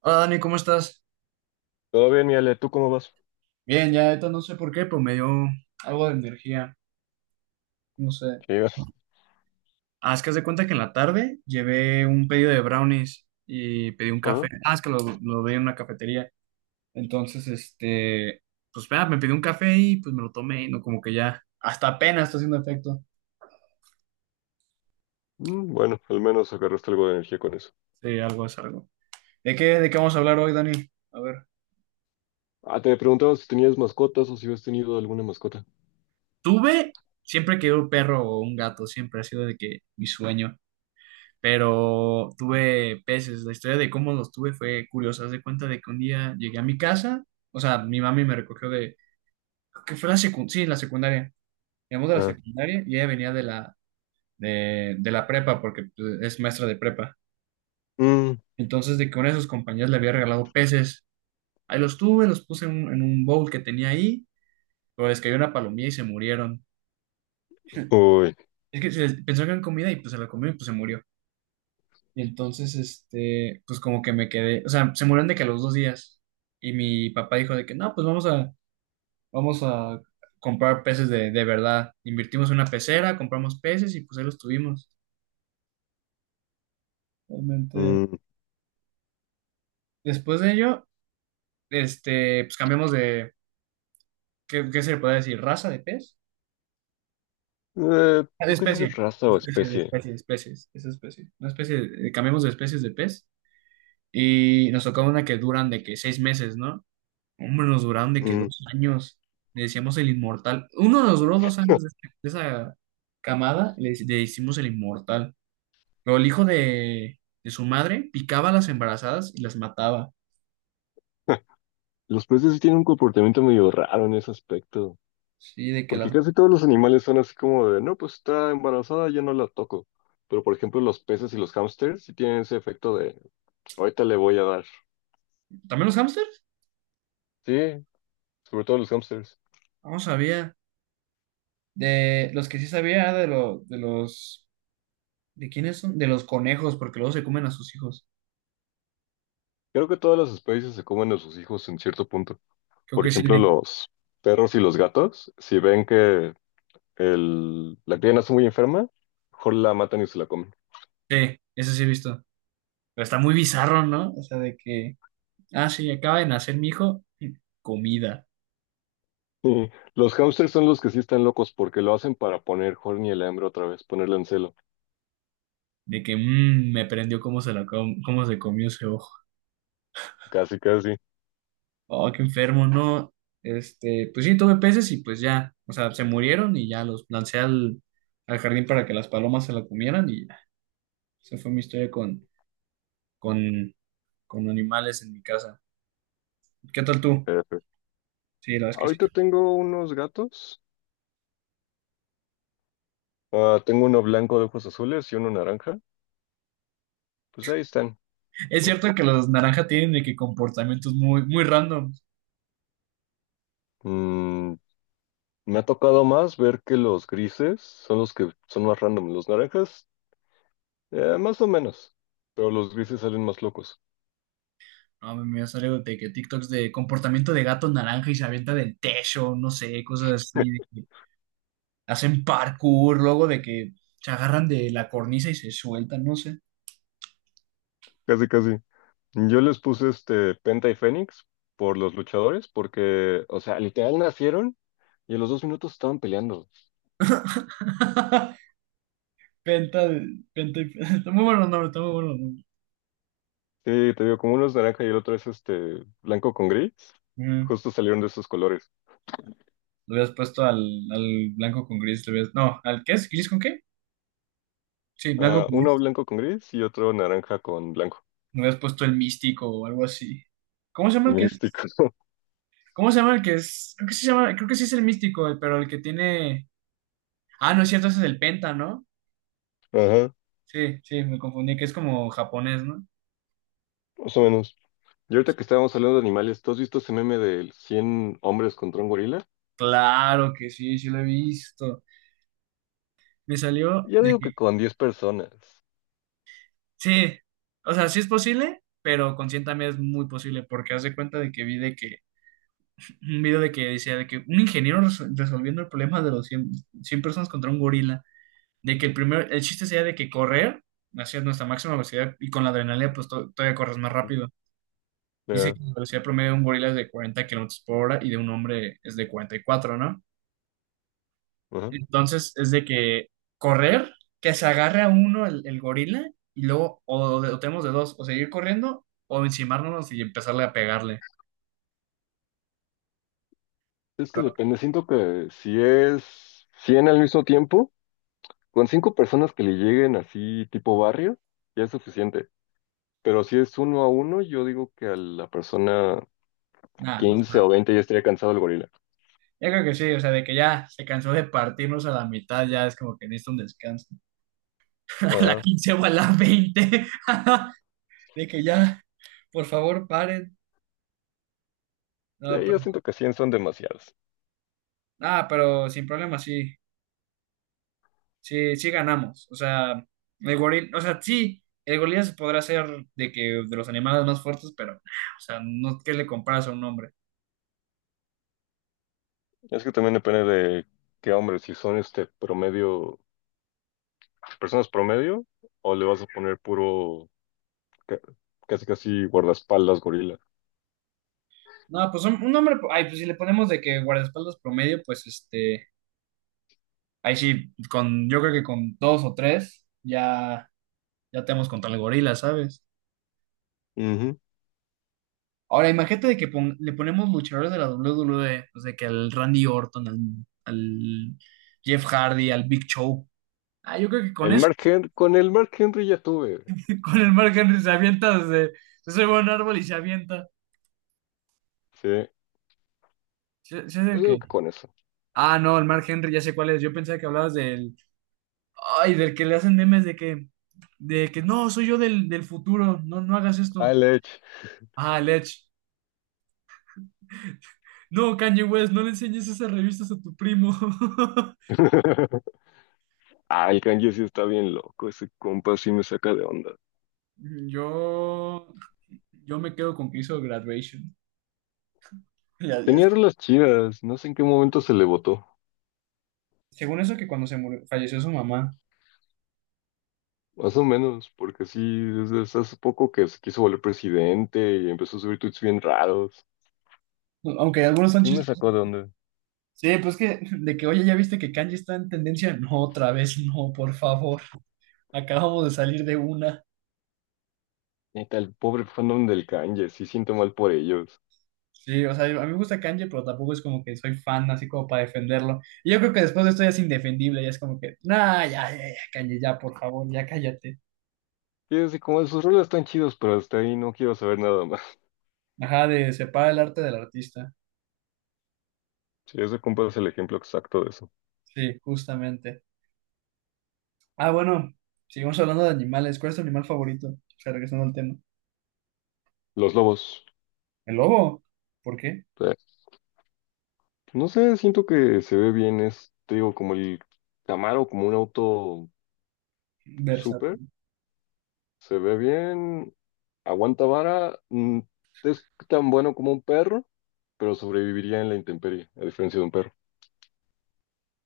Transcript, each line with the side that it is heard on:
right: Hola Dani, ¿cómo estás?
left: Todo bien, mi Ale, ¿tú cómo vas?
right: Bien, ya ahorita no sé por qué, pero me dio algo de energía, no sé.
left: ¿Qué
right: Ah, es que haz de cuenta que en la tarde llevé un pedido de brownies y pedí un
left: Ah,
right: café. Ah, es que lo vi en una cafetería. Entonces, pues vea, me pedí un café y pues me lo tomé y no como que ya, hasta apenas está haciendo efecto.
left: bueno, al menos agarraste algo de energía con eso.
right: Sí, algo es algo. ¿De qué vamos a hablar hoy, Dani? A ver.
left: Ah, te preguntaba si tenías mascotas o si habías tenido alguna mascota.
right: Tuve, siempre quería un perro o un gato, siempre ha sido de que mi sueño. Pero tuve peces. La historia de cómo los tuve fue curiosa. Haz de cuenta de que un día llegué a mi casa, o sea, mi mami me recogió de, creo que fue la secundaria, sí, la secundaria. Llegamos de la
left: Ah,
right: secundaria y ella venía de la prepa, porque pues, es maestra de prepa.
left: mm,
right: Entonces, de que una de sus compañeras le había regalado peces. Ahí los tuve, los puse en un bowl que tenía ahí, pero les cayó una palomilla y se murieron.
left: uy,
right: Es que pensó que eran comida y pues se la comió y pues se murió. Y entonces, pues como que me quedé, o sea, se murieron de que a los 2 días. Y mi papá dijo de que, no, pues vamos a comprar peces de verdad. Invertimos en una pecera, compramos peces y pues ahí los tuvimos. Realmente.
left: mm.
right: Después de ello, pues cambiamos de, ¿qué se le puede decir? ¿Raza de pez? Ah, de
left: Creo que sí es
right: especie,
left: raza o especie.
right: especie, de especies, esa especie. Una especie, cambiamos de especies de pez y nos tocó una que duran de que 6 meses, ¿no? Hombre, nos duraron de que
left: Mm.
right: 2 años. Le decíamos el inmortal. Uno nos duró 2 años de, de esa camada, le hicimos el inmortal. Pero el hijo de su madre picaba a las embarazadas y las mataba.
left: Los peces sí tienen un comportamiento medio raro en ese aspecto,
right: Sí, de que
left: porque
right: las...
left: casi todos los animales son así como de, no, pues está embarazada, ya no la toco. Pero por ejemplo, los peces y los hámsters sí tienen ese efecto de, ahorita le voy a dar.
right: ¿También los hámsters?
left: Sí, sobre todo los hámsters.
right: No sabía. De los que sí sabía de, lo, de los... ¿De quiénes son? De los conejos, porque luego se comen a sus hijos.
left: Creo que todas las especies se comen a sus hijos en cierto punto.
right: Creo
left: Por
right: que sí.
left: ejemplo,
right: Sí.
left: los perros y los gatos, si ven que la cría nace muy enferma, mejor la matan y se la comen.
right: Sí, eso sí he visto. Pero está muy bizarro, ¿no? O sea, de que... Ah, sí, acaba de nacer mi hijo. Comida.
left: Y los hámsters son los que sí están locos porque lo hacen para poner Horny el hambre otra vez, ponerle en celo.
right: De que me prendió cómo cómo se comió ese ojo.
left: Casi, casi.
right: Oh, qué enfermo, ¿no? Pues sí, tuve peces y pues ya, o sea, se murieron y ya los lancé al jardín para que las palomas se la comieran y ya. Esa fue mi historia con, con animales en mi casa. ¿Qué tal tú?
left: F.
right: Sí, la verdad es que sí.
left: Ahorita tengo unos gatos. Ah, tengo uno blanco de ojos azules y uno naranja. Pues ahí están.
right: Es cierto que los naranjas tienen de que comportamientos muy, muy random.
left: Mm, me ha tocado más ver que los grises son los que son más random. Los naranjas Más o menos, pero los grises salen más locos.
right: No, me salió de que TikToks de comportamiento de gato naranja y se avienta del techo, no sé, cosas así. Hacen parkour, luego de que se agarran de la cornisa y se sueltan, no sé.
left: Casi, casi. Yo les puse Penta y Fénix por los luchadores, porque, o sea, literal nacieron y a los 2 minutos estaban peleando.
right: Penta, penta y está muy bueno el nombre, está muy bueno el nombre.
left: Sí, te digo, como uno es naranja y el otro es blanco con gris,
right: Mm.
left: justo salieron de esos colores.
right: Lo hubieras puesto al blanco con gris, lo hubieras... No, ¿al qué es? ¿Gris con qué? Sí, blanco
left: Ah,
right: con gris.
left: uno blanco con gris y otro naranja con blanco.
right: Lo hubieras puesto el místico o algo así. ¿Cómo se llama
left: El
right: el que es?
left: místico.
right: ¿Cómo se llama el que es? Creo que sí se llama, creo que sí es el místico, pero el que tiene. Ah, no es cierto, ese es el penta, ¿no?
left: Ajá,
right: Sí, sí, me confundí, que es como japonés, ¿no?
left: más o menos. Y ahorita que estábamos hablando de animales, ¿tú has visto ese meme de 100 hombres contra un gorila?
right: Claro que sí, sí lo he visto. Me salió
left: Ya
right: de
left: digo que
right: que,
left: con 10 personas.
right: sí, o sea, sí es posible, pero con 100 también es muy posible, porque haz de cuenta de que vi de que, un video de que decía de que un ingeniero resolviendo el problema de los 100, 100 personas contra un gorila, de que el chiste sería de que correr hacia nuestra máxima velocidad y con la adrenalina pues todavía corres más rápido. Dice que
left: Ya,
right: la velocidad promedio de un gorila es de 40 kilómetros por hora y de un hombre es de 44, ¿no?
left: ajá.
right: Entonces es de que correr, que se agarre a uno el gorila y luego o tenemos de dos, o seguir corriendo o encimarnos y empezarle a pegarle.
left: Es que
right: Pero
left: depende, siento que si es 100 al mismo tiempo, con cinco personas que le lleguen así tipo barrio, ya es suficiente. Pero si es uno a uno, yo digo que a la persona
right: nada, no, sé.
left: 15 o 20 ya estaría cansado el gorila.
right: Yo creo que sí, o sea, de que ya se cansó de partirnos a la mitad, ya es como que necesita un descanso. A la
left: Ajá.
right: 15 o a la veinte. De que ya, por favor, paren. No,
left: Sí, yo
right: pero,
left: siento que 100 son demasiadas.
right: ah, pero sin problema, sí. Sí, sí ganamos. O sea, el gorila, o sea, sí, el gorila se podrá hacer de que de los animales más fuertes, pero nah, o sea, no que le comparas a un hombre.
left: Es que también depende de qué hombres si son promedio, personas promedio, o le vas a poner puro, ca- casi casi guardaespaldas gorila.
right: No, pues un hombre, ay, pues si le ponemos de que guardaespaldas promedio, pues ahí sí, con, yo creo que con dos o tres, ya, ya tenemos contra el gorila, ¿sabes?
left: Ujú.
right: Ahora, imagínate de que le ponemos luchadores de la WWE, pues de que al Randy Orton, al Jeff Hardy, al Big Show. Ah, yo creo que con eso.
left: Con el Mark Henry ya tuve.
right: Con el Mark Henry se avienta desde. Se sube soy buen árbol y se avienta.
left: Sí,
right: ¿Sí, sí es
left: yo
right: el
left: digo
right: que?
left: que con eso.
right: Ah, no, el Mark Henry, ya sé cuál es. Yo pensaba que hablabas del. Ay, del que le hacen memes de que. De que no, soy yo del futuro. No, no hagas esto.
left: Al Edge.
right: Ah, el Edge. No, Kanye West, no le enseñes esas revistas a tu primo.
left: Ah, el Kanye sí está bien loco, ese compa sí me saca de onda.
right: Yo. Yo me quedo con que hizo Graduation. Ya- ya es-
left: Tenía las chidas, no sé en qué momento se le votó,
right: Según eso, que cuando se murió, falleció su mamá.
left: más o menos, porque sí, desde hace poco que se quiso volver presidente y empezó a subir tweets bien raros.
right: Aunque algunos son
left: Sí me
right: chistes.
left: sacó de onda.
right: Sí, pues que, de que, oye, ¿ya viste que Kanji está en tendencia? No, otra vez no, por favor. Acabamos de salir de una.
left: Neta, el pobre fandom del Kanye, sí siento mal por ellos.
right: Sí, o sea, a mí me gusta Kanji, pero tampoco es como que soy fan, así como para defenderlo. Y yo creo que después de esto ya es indefendible, ya es como que, nah, ya, ya, ya, Kanji, ya, por favor, ya cállate.
left: Y es así como sus rolas están chidos, pero hasta ahí no quiero saber nada más.
right: Ajá, de separa el arte del artista.
left: Sí, ese compa es el ejemplo exacto de eso.
right: Sí, justamente. Ah, bueno, seguimos hablando de animales. ¿Cuál es tu animal favorito? O sea, regresando al tema.
left: Los lobos.
right: ¿El lobo? ¿Por qué?
left: No sé, siento que se ve bien, es, te digo, como el Camaro, como un auto
right: Versátil.
left: súper, se ve bien, aguanta vara, es tan bueno como un perro, pero sobreviviría en la intemperie, a diferencia de un perro.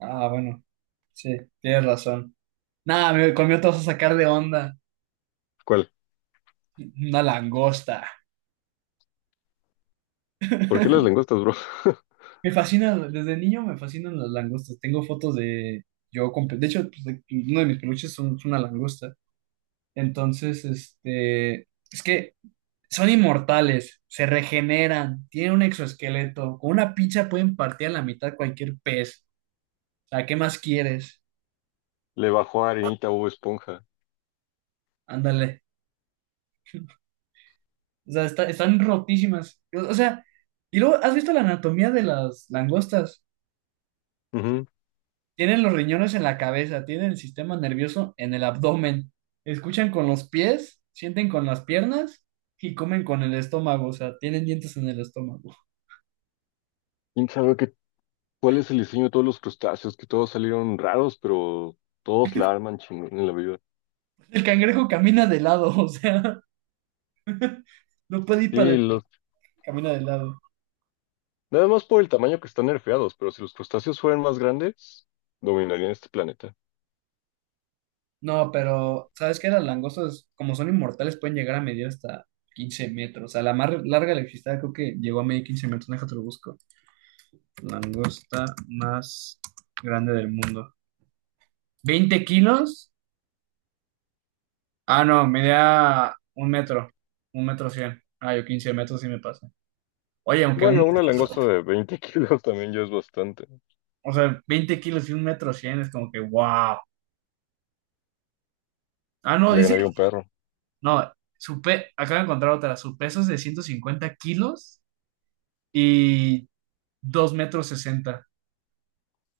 right: Ah, bueno, sí, tienes razón. Nada, conmigo te vas a sacar de onda.
left: ¿Cuál?
right: Una langosta.
left: ¿Por qué las langostas, bro?
right: Me fascina, desde niño me fascinan las langostas. Tengo fotos de yo con, de hecho, pues, uno de mis peluches es una langosta. Entonces, es que son inmortales, se regeneran, tienen un exoesqueleto. Con una pincha pueden partir a la mitad cualquier pez. O sea, ¿qué más quieres?
left: Le bajó a Arenita Bob Esponja.
right: Ándale. O sea, están rotísimas. O sea, y luego, ¿has visto la anatomía de las langostas?
left: Ujú.
right: Tienen los riñones en la cabeza, tienen el sistema nervioso en el abdomen, escuchan con los pies, sienten con las piernas y comen con el estómago, o sea, tienen dientes en el estómago.
left: ¿Quién sabe qué, cuál es el diseño de todos los crustáceos? Que todos salieron raros, pero todos la arman chingón en la vida.
right: El cangrejo camina de lado, o sea, no puede ir
left: Sí,
right: para adelante, camina de lado.
left: nada más por el tamaño que están nerfeados, pero si los crustáceos fueran más grandes, dominarían este planeta.
right: No, pero ¿sabes qué? Las langostas, como son inmortales, pueden llegar a medir hasta 15 metros. O sea, la más larga electricidad creo que llegó a medir 15 metros. Déjate lo busco. Langosta más grande del mundo. ¿20 kilos? Ah, no, medía un metro cien. Ah, yo 15 metros sí me pasé. Oye, aunque un,
left: Bueno, una langosta de 20 kilos también ya es bastante.
right: o sea, 20 kilos y un metro cien es como que, wow. Ah, no,
left: Le
right: dice,
left: ganaría un perro.
right: no, acabo de encontrar otra, su peso es de 150 kilos y 2 metros 60.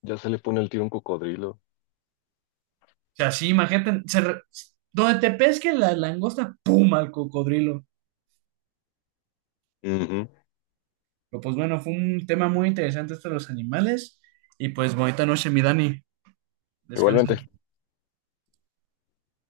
left: Ya se le pone el tiro a un cocodrilo.
right: O sea, sí, imagínate, donde te pesque la langosta, ¡pum!, al cocodrilo.
left: Ujú.
right: Pero pues bueno, fue un tema muy interesante esto de los animales. Y pues bonita noche, mi Dani. Descansa.
left: Igualmente.